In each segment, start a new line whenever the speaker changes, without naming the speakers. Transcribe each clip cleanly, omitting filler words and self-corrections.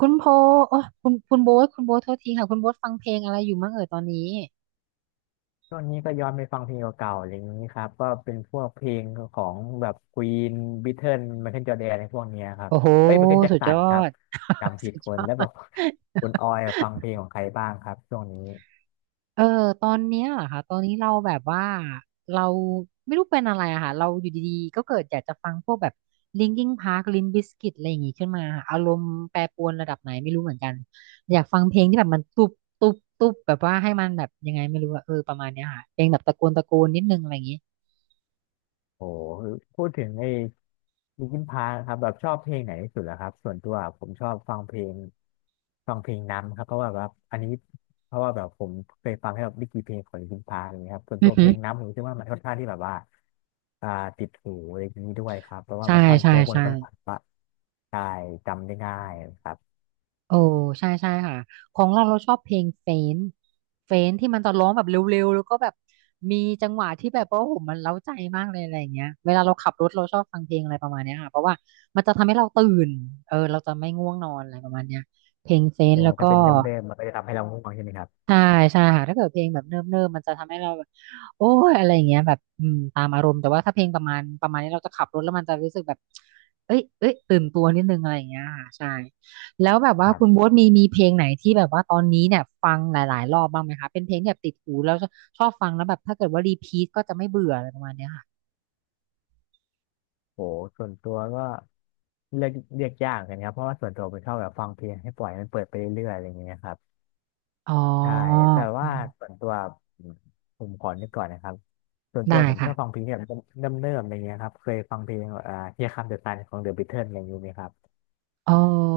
คุณโพโอ้คุณโบ๊ทโทษทีค่ะ คุณโบ๊ทฟังเพลงอะไรอยู่มั่งเอ่ยตอนนี้
ช่วงนี้ก็ย้อนไปฟังเพลงเก่าๆอะไรอย่างนี้ครับก็เป็นพวกเพลงของแบบควีนบิทเทิลไมเคิลจอร์แดนในพวกเนี้ยครับ
โอ้โห
เอ้ยไมเคิลแจ็ค
สุด
สั
ยอ
นครับ
ด
จำผิ
สุ
ด
ด
ค
ย
น
อ
แล้วแบ
ด
บคุณออยฟังเพลงของใครบ้างครับช่วงนี้
เออ ตอนเนี้ยเหรอค่ะ ตอนนี้เราแบบว่าเราไม่รู้เป็นอะไรอะค่ะ เราอยู่ดีๆ ก็เกิดอยากจะฟังพวกแบบ Linkin Park Limp Bizkit อะไรอย่างงี้ขึ้นมาค่ะอารมณ์แปรปรวนระดับไหนไม่รู้เหมือนกัน อยากฟังเพลงที่แบบมันตุบตุบตุบแบบว่าให้มันแบบยังไงไม่รู้อะเออประมาณเนี้ยค่ะเพลงแบบตะโกนตะโกนนิดนึงอะไรอย่างงี้
โอ้พูดถึงไอ้ลินคินพาร์คครับแบบชอบเพลงไหนที่สุดเหรอครับส่วนตัวผมชอบฟังเพลงฟังเพลงนํครับเพราะว่าแบบอันนี้เพราะว่าแบบผมเคยฟังให้แบบไม่กี่เพลงของลินคินพาร์คอะไรอย่างเงี้ยครับส่วน
อื
ตั
อ
วเพ
หื
ล
อ
งนํผมคิดว่ามันค่อนข้างที่แบบว่าอ่าติดหูอะไรอย่างนี้ด้วยครับเพราะว่า
ใช่
มันท่อน
ใช่
โฮกมัน
ใช่
ค่อนข้างว่าได้จำได้ง่ายครับ
โอ้ใช่ใช่ค่ะของเราเราชอบเพลงเฟนเฟนที่มันจะร้องแบบเร็วๆแล้วก็แบบมีจังหวะที่แบบว่าโอ้โหมันเร้าใจมากเลยอะไรอย่างเงี้ยเวลาเราขับรถเราชอบฟังเพลงอะไรประมาณเนี้ยค่ะเพราะว่ามันจะทำให้เราตื่นเออเราจะไม่ง่วงนอนอะไรประมาณเนี้ยเพลงเฟน
แต่
แล้วก็
ถ้าเป็นเดิมๆมันก็จะทำให้เราง่วงใช่ไหมครับ
ใช่ใช่ค่ะถ้าเกิดเพลงแบบเนิ่มๆมมันจะทำให้เราแบบโอ้ยอะไรอย่างเงี้ยแบบอืมตามอารมณ์แต่ว่าถ้าเพลงประมาณนี้เราจะขับรถแล้วมันจะรู้สึกแบบเอ้ยเอ้ยตื่นตัวนิดนึงอะไรอย่างเงี้ยค่ะใช่แล้วแบบว่าคุณโบ๊ทมีเพลงไหนที่แบบว่าตอนนี้เนี่ยฟังหลายๆรอบบ้างไหมคะเป็นเพลงที่แบบติดหูแล้วชอบฟังแล้วแบบถ้าเกิดว่ารีพีทก็จะไม่เบื่ออะไรประมาณเนี้ยค่ะ
โหส่วนตัวก็เลือกเลือกยากกันครับเพราะว่าส่วนตัวเป็นชอบแบบฟังเพลงให้ปล่อยมันเปิดไปเรื่อยๆอะไรอย่างเงี้ยครับ
อ๋อ
ใช่แต่
อื
ว่าส่
ม
วนตัวผมผมขอนึกก่อนนะครับส่วนตัว
ได้
ผมช
ค่ะ
อบฟังเพลงที่แบบเริ่มเริ่มๆอะไรเงี้ยครับเคยฟังเพลงHere Comes the Sun ของ The Beatles อะไรอย่างนี้ไหมครับ
เอ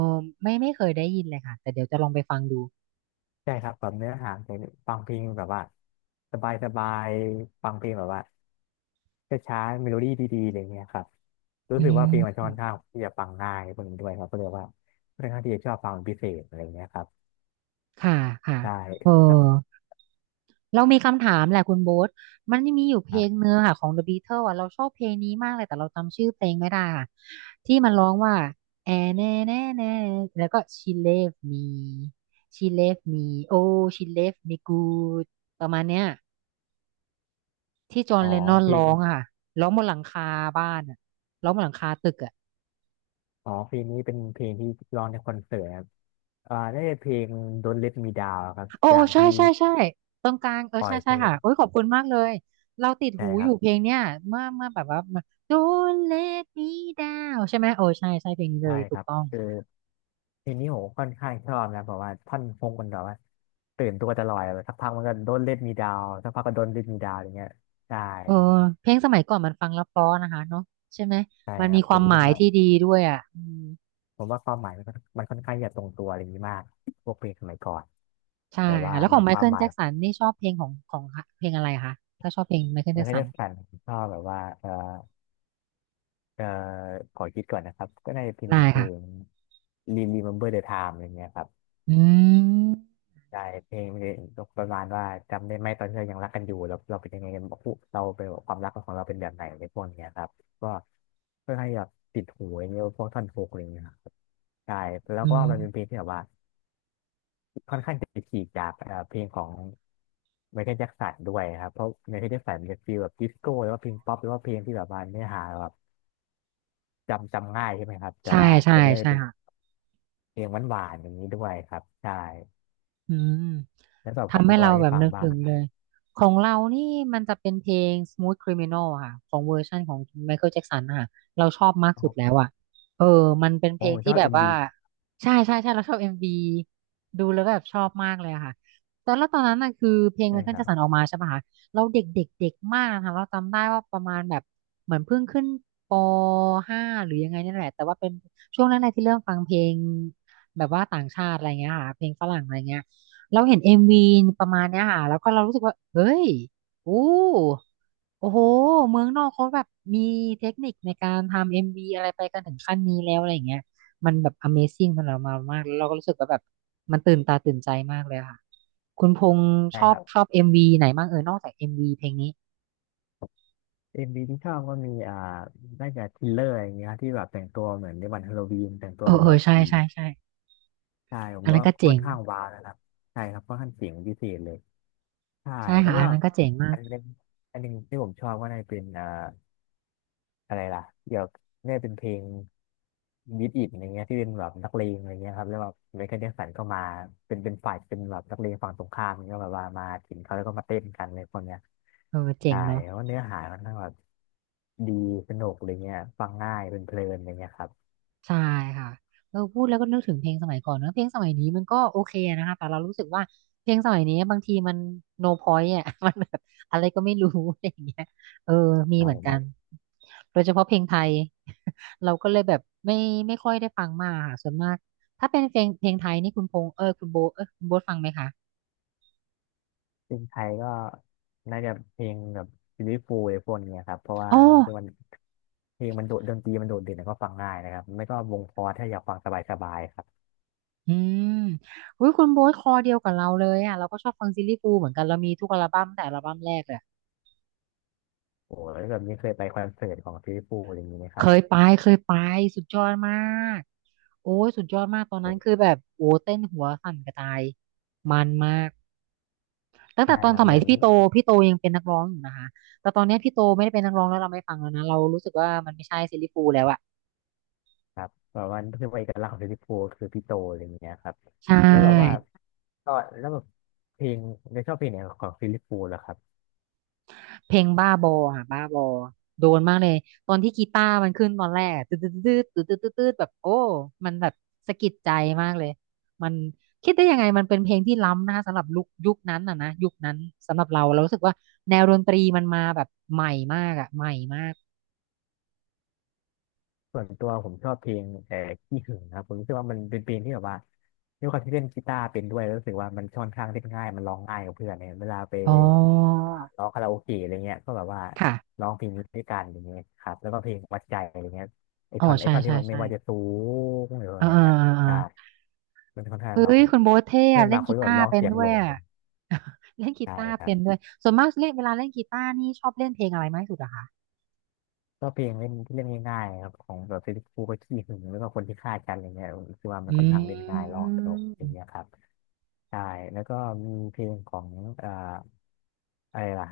อไม่เคยได้ยินเลยค่ะแต่เดี๋ยวจะลองไปฟังดู
ใช่ครับแบบเนื้อหาเพลงฟังเพลงแบบว่าสบายสบายฟังเพลงแบบว่าช้าๆเมโลดี้ดีๆอะไรเงี้ยครับรู้
อื
สึกว่าเพลงมัน
ม
ค่อนข้างที่จะฟังง่ายพวกนี้ด้วยครับก็เลยว่าค่อนข้างที่จะชอบฟังเป็นพิเศษอะไรเงี้ยครับ
ค่ะค่ะ
ใช่
เออ เรามีคำถามแหละคุณโบ๊ทมันมีอยู่เพ
ค
ล
รั
ง
บ
เนื้อค่ะของ The Beatles อ่ะเราชอบเพลงนี้มากเลยแต่เราจำชื่อเพลงไม่ได้ค่ะที่มันร้องว่าแอแน่แล้วก็ she left me she left me oh she left me good ประมาณเนี้ยที่จอห์น
อ๋อ
เลนนอน
เพล
ร้อ
ง
งอะค่ะร้องบนหลังคาบ้านอะร้องบนหลังคาตึกอะ
อ๋อเพลงนี้เป็นเพลงที่ร้องในคอนเสิร์ตครับได้เพลง Don't Let Me Down ครับ
โอ้
จา
โอ้
ก
ใช่
ที่
ใช่ใช่ตรงกลางเออ
ปอ
ใช่
ย
ใช่
พู
ค่ะ
ด
โอ้ยขอบคุณมากเลยเราติด
ใช่
หู
ค
อ
รั
ยู่
บ
เพลงเนี้ยเมื่อแบบว่า Don't let me down ใช่ไหมโอ้ใช่ใช่เพลงนี้เล
ใช่
ยถู
ค
ก
รับ
ต้อง
เออ ทีนี้ผมค่อนข้างชอบนะเพราะว่าท่อนพงมันแบบว่าตื่นตัวจะลอยแบบสักพักมันก็โดนเล่นมีดาวสักพักก็โดนเล็นมีดาวอย่างเงี้ยใช่
เออเพลงสมัยก่อนมันฟังแล้วเพราะนะคะเนาะใช่ไหม
ใช่
มัน
ค
มี
รับ
ค
ผ
วา
ม
มห
รู้
มา
สึก
ย
ว่า
ที่ดีด้วยอ่ะอืม
ผมว่าความหมายมันก็มันค่อนข้างจะตรงตัวอะไรอย่างนี้มากพวกเพลงสมัยก่อน
ใช่
แบบว่า
ค่ะแล้วข
มั
อ
น
งไม
ควา
เคิ
ม
ล
หมาย
แจ็คสันนี่ชอบเพลงของเพลงอะไรคะถ้าชอบเพลงไมเคิล
มั
แจ็
น
ค
ก็
สัน
จะสั่นชอบแบบว่าเออขอคิดก่อนนะครับก็น่าจะเป็น
ได้
เพล
ค่ะ
ง Remember the Time อะไรเงี้ยครับ
อืม
ใช่เพลงมันจะประมาณว่าจำได้ไหมตอนที่เรายังรักกันอยู่เราเป็นยังไงกันบอกผู้เราเป็นความรักของเราเป็นแบบไหนในพวกเนี้ยครับก็เพื่อให้แบบติดหูอย่างเงี้ยพวกท่อนฮุกอะไรเงี้ยครับใช่แล้ว
อื
ก็
ม
มันเป็นเพลงที่แบบว่าค่อนข้างจะฉีกจากเพลงของไมเคิลแจ็คสันด้วยครับเพราะไมเคิลแจ็คสันมันจะฟีลแบบดิสโก้หรือว่าเพลงป๊อปหรือว่าเพลงที่แบบว่าเนื้อหาแบบจำง่ายใช่ไหมครับแต่
ใช่
ว่า
ใช่
ตัวเนี้ย
ใช่
เป็น
ค่ะ
เพลงหวานๆอย่างนี้ด้วยครับใช่
อืม
แล้วสำหรับของ
ทำ
คุ
ให้
ณออ
เรา
ย
แบ
นี่
บ
ฟัง
นึก
บ้าง
ถึ
ไหม
ง
ค
เล
รับ
ยของเรานี่มันจะเป็นเพลง Smooth Criminal อะค่ะของเวอร์ชันของ Michael Jackson อะค่ะเราชอบมาก
โอ้
สุ
โห
ดแล้วอะเออมันเป็น
ผ
เพลง
มช
ที่
อบ
แบบ
เอ็ม
ว่า
บี
ใช่ใช่ใช่เราชอบ MV ดูแล้วแบบชอบมากเลยอะค่ะตอนแล้วตอนนั้นน่ะคือเพลง
ใช่ค
Michael
รับ
Jackson ออกมาใช่ปะคะเราเด็กเด็กเด็กมากนะคะเราจำได้ว่าประมาณแบบเหมือนเพิ่งขึ้นปห้าหรือยังไงนี่แหละแต่ว่าเป็นช่วงนั้นแหละที่เริ่มฟังเพลงแบบว่าต่างชาติอะไรเงี้ยค่ะเพลงฝรั่งอะไรเงี้ย เราเห็นเอ็มวีประมาณเนี้ยค่ะแล้วก็เรารู้สึกว่าเฮ้ยอู้โอ้โหเมืองนอกเขาแบบมีเทคนิคในการทำเอ็มวีอะไรไปกันถึงขั้นนี้แล้วอะไรอย่างเงี้ยมันแบบ Amazing สำหรับเรามากแล้วเราก็รู้สึกว่าแบบมันตื่นตาตื่นใจมากเลยค่ะคุณพงษ์
ใช่ครับ
ชอบเอ็มวีไหนบ้างเออนอกจากเอ็มวีเพลงนี้
เอ็มวีที่ชอบก็มีน่าจะทิลเลอร์อย่างเงี้ยที่แบบแต่งตัวเหมือนในวันฮาโลวีนแต่งตั
เอ
ว
อ
เป็น
เอ
แบ
อ
บ
ใช่
ผี
ใช่ใช่
ใช่ ผ
อั
ม
นนั้น
ว่า
ก็
ค่
เจ๋
อน
ง
ข้างว้าวนะครับใช่ครับค่อนข้างเจ๋งพิเศษเลย ใช่
ใช่
แล้ว
ค่ะ
ก็
อันนั้นก็เจ๋งมา
อั
ก
นหนึงอันหนึงที่ผมชอบก็น่าจะเป็นอะไรล่ะเกี่ยวกับเนี่ยเป็นเพลงบีทอิทอะไรเงี้ยที่เป็นแบบนักเลงอะไรเงี้ยครับแล้วแบบไมเคิลแจ็คสันก็มาเป็นฝ่ายเป็นแบบนักเลงฝั่งตรงข้ามก็แบบว่ามาถึงเขาแล้วก็มาเต้นกันเลยคนเนี้ย
เออเจ๋
ใช่
งเนาะ
เพราะเนื้อหามันทั้งแบบดีสนุกอะไรเงี้ยฟังง่ายเป็นเพลินอะไรเงี้ยครับ
ใช่ค่ะเออพูดแล้วก็นึกถึงเพลงสมัยก่อนเนอะเพลงสมัยนี้มันก็โอเคนะคะแต่เรารู้สึกว่าเพลงสมัยนี้บางทีมัน no point อ่ะ มันแบบอะไรก็ไม่รู้ อะไรอย่างเงี้ยเออมี
ใช่
เหมือน
ค
กั
รั
น
บ
โดยเฉพาะเพลงไทย เราก็เลยแบบไม่ค่อยได้ฟังมากค่ะส่วนมากถ้าเป็นเพลงไทยนี่คุณพงษ์เออคุณโบเออคุณโบทฟังไหมคะ
ซึ่งไทยก็น่าจะเพลงแบบซีรีส์ฟูอะไรพวกเนี้ยครับเพราะว่า
อ๋อ
ผมคิดว่ามันเพลงมันโดดดนตรีมันโดดเด่นแล้วก็ฟังง่ายนะครับไม่ก็วงพอร์ถ้าอยากฟังสบายๆครับ
อืมอุ้ยคุณโบทคอเดียวกับเราเลยอ่ะเราก็ชอบฟังซิลลี่ฟูลส์เหมือนกันเรามีทุกอัลบั้มตั้งแต่อัลบั้มแรกเลย
โอ้แล้วแบบนี้เคยไปคอนเสิร์ตของฟิลิปปูอะไรอย่างนี้ไหมค
เค
รับ
ยไปเคยไปสุดยอดมากโอ้ยสุดยอดมากตอน
โอ
นั้น
้
คือแบบโอ้เต้นหัวสั่นกระจายมันมากตั้ง
ใช่
แต่ตอ
ค
น
รั
ส
บเห
มั
มื
ย
อน
ที่พี่โตยังเป็นนักร้องอยู่นะคะแต่ตอนเนี้ยพี่โตไม่ได้เป็นนักร้องแล้วเราไม่ฟังแล้วนะเรารู้สึกว่ามันไม่ใช่ซิลลี่ฟูลแล้วอะ
ครับแบบว่าคือเอกลักษณ์ของฟิลิปปูคือพี่โตอะไรอย่างเงี้ยครับ
ใช
แล้วแบบว่า
่
ก็แล้วแบบเพลงได้ชอบเพลงไหนของฟิลิปปูเหรอครับ
เพลงบ้าบออ่ะบ้าบอโดนมากเลยตอนที่กีตาร์มันขึ้นตอนแรกอะตืดตืดตืดตืดตืดตืดแบบโอ้มันแบบสะกิดใจมากเลยมันคิดได้ยังไงมันเป็นเพลงที่ล้ำนะคะสำหรับลุคยุคนั้นอ่ะนะยุคนั้นสำหรับเราเรารู้สึกว่าแนวดนตรีมันมาแบบใหม่มากอ่ะใหม่มาก
ส่วนตัวผมชอบเพลงขี้หึงนะครับผมรู้สึกว่ามันเป็นเพลงที่แบบว่าด้วยความที่เล่นกีตาร์เป็นด้วยแล้วรู้สึกว่ามันค่อนข้างเล่นง่ายมันร้องง่ายกับเพื่อนเนี่ยเวลาไป
อ๋อ
อ่าร้องคาราโอเกะอะไรเงี้ยก็แบบว่า
ค่ะ
ร้องเพลงนี้ด้วยกันอย่างเงี้ยครับแล้วก็เพลงวัดใจอะไรเงี้ยไอ
อ๋อ
ท่อนไอ
ใช่
ท่อนที่
ใช่
มันไม่
ใช่
ว่าจะสูงหรืออะ
อ่า
ไร
อ่า
เนี่ย
อ่า
ใช่
อ่า
มันค่อนข้าง
เฮ้
ร้อง
ยคุณโบ๊ทเท่
เพื่อ
อะ
น
เล่
บา
น
งค
กี
นก็แบ
ตา
บ
ร์
ร้อง
เป็น
เสียง
ด้
โห
ว
ล
ย
ง
อ่ะ เล่นกี
ใช่
ตาร์
ครั
เป็
บ
นด้วยส่วนมากเล่นเวลาเล่นกีตาร์นี่ชอบเล่นเพลงอะไรมากที่สุดอะคะ
ก็เพลงเล่นที่เล่นง่ายๆครับของแบบฟิลิปปูก็ขี้หึงแล้วก็คนที่ฆ่ากันอะไรเงี้ยผมคือว่ามัน
อื
ค่อนข้างเล่นง่ายลองตลกอะไร
ม
เงี้ยครับใช่แล้วก็มีเพลงของเอ่ออะไรล่ะ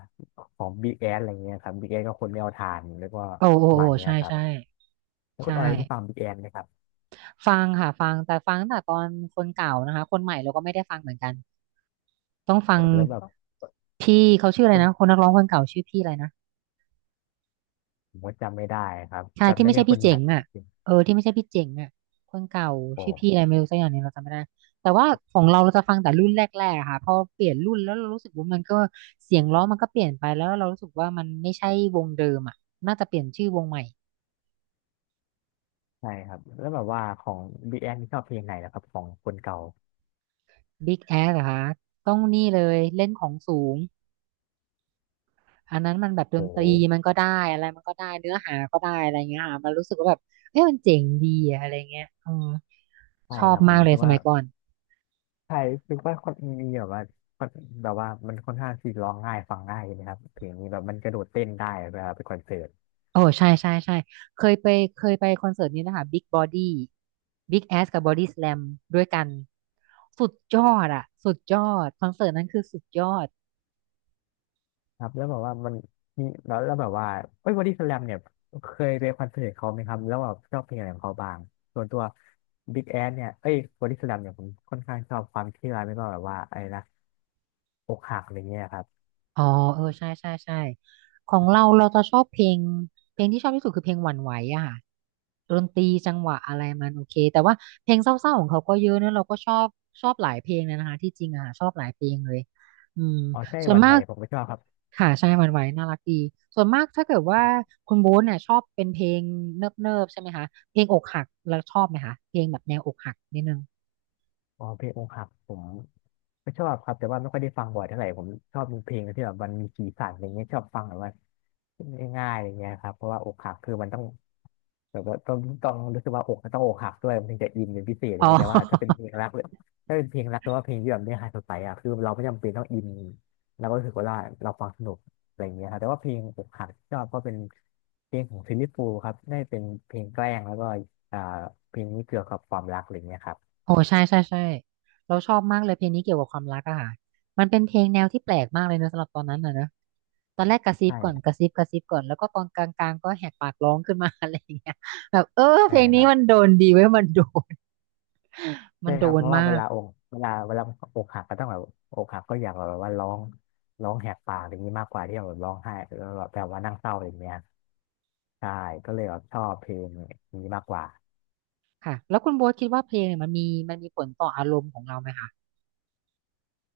ของบิ๊กแอสอะไรเงี้ยครับบิ๊กแอสก็คนไม่เอาทานแล้วก็
โอ้โอ้
ประมั
โอ้
นเนี้
ใช่
ยครับ
ใช่
แล้วคุ
ใช่
ณออยได้ฟังบิ๊กแอสไหมครับ
ฟังค่ะฟังแต่ฟังตั้งแต่ตอนคนเก่านะคะคนใหม่เราก็ไม่ได้ฟังเหมือนกันต้องฟัง
แล้วแบบ
พี่เขาชื่ออะไร
คน
นะคนนักร้องคนเก่าชื่อพี่อะไรนะ
ผมก็จำไม่ได้ครับ
ใช่
จำ
ที่
ได้
ไม่ใช่
แค่ค
พี่
นให
เจ๋
ม่
ง
จ
อ่ะ
ริง
เออที่ไม่ใช่พี่เจ๋งอ่ะคนเก่า
ๆโอ้
ชื่อพี่อะไรไม่รู้สักอย่างหนึงเราจำไม่ได้แต่ว่าของเราเราจะฟังแต่รุ่นแรกๆอะค่ะพอเปลี่ยนรุ่นแล้วเรารู้สึกว่ามันก็เสียงร้องมันก็เปลี่ยนไปแล้วเรารู้สึกว่ามันไม่ใช่วงเดิมอ่ะน่าจะเปลี่ยนชื่อวงใหม่
ใช่ครับแล้วแบบว่าของบิ๊กแอสชอบเพลงไหนนะครับของคนเก่า
Big Ass เหรอคะต้องนี่เลยเล่นของสูงอันนั้นมันแบบด
โอ้
นตรีมันก็ได้อะไรมันก็ได้เนื้อหาก็ได้อะไรเงี้ยค่ะมันรู้สึกว่าแบบเอ้ยมันเจ๋งดีอะอะไรเงี้ยเออ
ใช่
ชอ
ค
บ
รับผ
มา
ม
กเล
คิ
ย
ด
ส
ว่า
มัยก่อน
ใช่คือว่าคนมีแบบว่าคนแบบว่ามันค่อนข้างที่ร้องง่ายฟังง่ายนะครับเพลงนี้แบบมันกระโดดเต้นได้เวลาไปคอนเสิร์ต
โอ้ใช่ใช่ใช่เคยไปเคยไปคอนเสิร์ตนี้นะคะ Big Body Big แ s สกับ Body Slam ด้ส a ลมด้วยกันสุดยอดอะสุดยอดคอนเสิร์ตนั้นคือสุดยอด
ครับแล้วแบบว่ามันมีแล้วแล้วแบบว่าเอ้ยบอดี้สแลมเนี่ยเคยไปคอนเสิร์ตเขาไหมครับแล้วแบบชอบเพลงอะไรของเขาบ้างส่วนตัวบิ๊กแอเนี่ยเอ้ยบอดี้สแลมเนี่ยผมค่อนข้างชอบความเชื่อไม่ก็แบบว่าอะไรนะอกหักอะไรเงี้ยครับ
อ๋อเออใช่ใช่ใช่ของเราเราจะชอบเพลงเพลงที่ชอบที่สุดคือเพลงหวั่นไหวอะค่ะดนตรีจังหวะอะไรมันโอเคแต่ว่าเพลงเศร้าๆของเขาก็เยอะนะเราก็ชอบชอบหลายเพลงเลยนะคะที่จริงอะค่ะชอบหลายเพลงเลยอืม
อ๋อใช่
ส่ว
ห
น
วัน
มา
ไหว
ก
ผมก็ชอบครับ
ค่ะใช่หวั่นไหวน่ารักดีส่วนมากถ้าเกิดว่าคุณโบ๊ทเนี่ยชอบเป็นเพลงเนิบๆใช่ไหมคะเพลงอกหักแล้วชอบไหมคะเพลงแบบแนวอกหักนิดนึง
อ๋อเพลงอกหักผมก็ชอบครับแต่ว่าไม่ค่อยได้ฟังบ่อยเท่าไหร่ผมชอบดูเพลงที่แบบมันมีสีสันอะไรเงี้ยชอบฟังแบบว่าง่ายๆอะไรเงี้ยครับเพราะว่าอกหักคือมันต้องแบบว่าต้องรู้สึกว่าอกต้องอกหักด้วยมันถึงจะอินเป็นพิเศษอะไร
อ๋
เงี้ยแต่ว่าถ้าเป็น
อ
เพลงรักเลยถ้าเป็นเพลงรักหรือว่าเพลงที่แบบเนื้อหาสดใสอ่ะคือเราไม่จำเป็นต้องอินเราก็รู้สึกว่าเราฟังสนุกอะไรเงี้ยครับแต่ว่าเพลงอกหักที่ชอบก็เป็นเพลงของซิลลี่ฟูลส์ครับได้เป็นเพลงแกล้งแล้วก็อ่าเพลงนี้เกี่ยวกับความรักอะไรเงี้ยครับ
โอ้ใช่ใช่ใช่เราชอบมากเลยเพลงนี้เกี่ยวกับความรักอะค่ะมันเป็นเพลงแนวที่แปลกมากเลยเนอะสำหรับตอนนั้นนะเนอะตอนแรกกระซิบก่อนก
ใช่
ระซิบกระซิบก่อนแล้วก็ตอนกลางๆก็แหกปากร้องขึ้นมา อะไรอย่างเงี้ยแบบเออเพ
ใช่
ลง
ค
นี้
รับ
มันโดนดีเว้ยนมั
ใช่
น
ค
โด
รับเพ
น
ราะว่า
มาก
เวลาอกหักก็ต้องแบบอกหักก็อยากแบบว่าร้องแหกปากอย่างนี้มากกว่าที่แบบร้องไห้แล้วแบบว่านั่งเศร้าอย่างเงี้ยใช่ก็เลยแบบชอบเพลงนี้มากกว่า
ค่ะแล้วคุณโบ๊ทคิดว่าเพลงเนี่ยมันมีผลต่ออารมณ์ของเราไหมคะ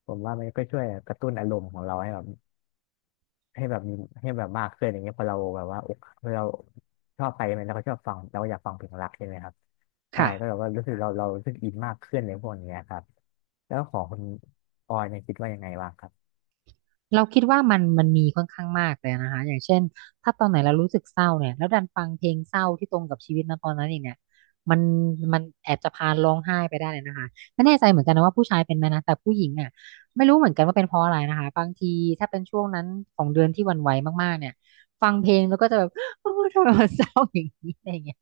ผมว่ามันก็ช่วยกระตุ้นอารมณ์ของเราให้แบบให้แบบมีให้แบบมากขึ้นอย่างเงี้ยพอเราชอบไปมันเราก็ชอบฟังเราก็อยากฟังเพลงรักใช่ไหมครับใช่
ค่ะ
ก็แบบว่ารู้สึกเราเรารู้สึกอินมากขึ้นในพวกเนี้ยครับแล้วของคุณออยเนี่ยคิดว่ายังไงบ้างครับ
เราคิดว่ามันมันมีค่อนข้างมากเลยนะคะอย่างเช่นถ้าตอนไหนเรารู้สึกเศร้าเนี่ยแล้วดันฟังเพลงเศร้าที่ตรงกับชีวิตนะตอนนั้นอีกเนี่ยมันมันแอบจะพาร้องไห้ไปได้เลยนะคะไม่แน่ใจเหมือนกันนะว่าผู้ชายเป็นไหมนะแต่ผู้หญิงอ่ะไม่รู้เหมือนกันว่าเป็นเพราะอะไรนะคะบางทีถ้าเป็นช่วงนั้นของเดือนที่หวั่นไหวมากๆเนี่ยฟังเพลงแล้วก็จะแบบ โอ้ทำไมมันเศร้าอย่างนี้อะไรอย่างเงี้ย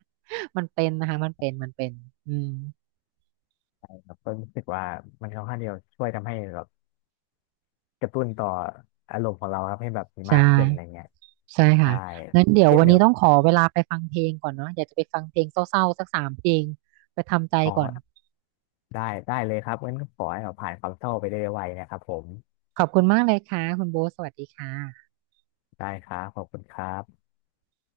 มันเป็นนะคะมันเป็นมันเป็นอืม
แบบก็รู้สึกว่ามันค่อนข้างที่จะช่วยทำให้แบบกระตุ้นต่ออารมณ์ของเราครับให้แบบมีมา
ใช่
กขึ้นอะไรเงี้ย
ใช่ค่ะ
ใช่
งั้นเดี๋ยว
เช่น
วัน
เดีย
นี้
ว
ต้องขอเวลาไปฟังเพลงก่อนเนาะอยากจะไปฟังเพลงเศร้าๆสัก3 เพลงไปทำใจ
อ๋อ
ก่อน
ได้ได้เลยครับงั้นก็ขอให้เราผ่านความเศร้าไปได้ไวนะครับผม
ขอบคุณมากเลยค่ะคุณโบทสวัสดีค่ะ
ได้ครับขอบคุณครับ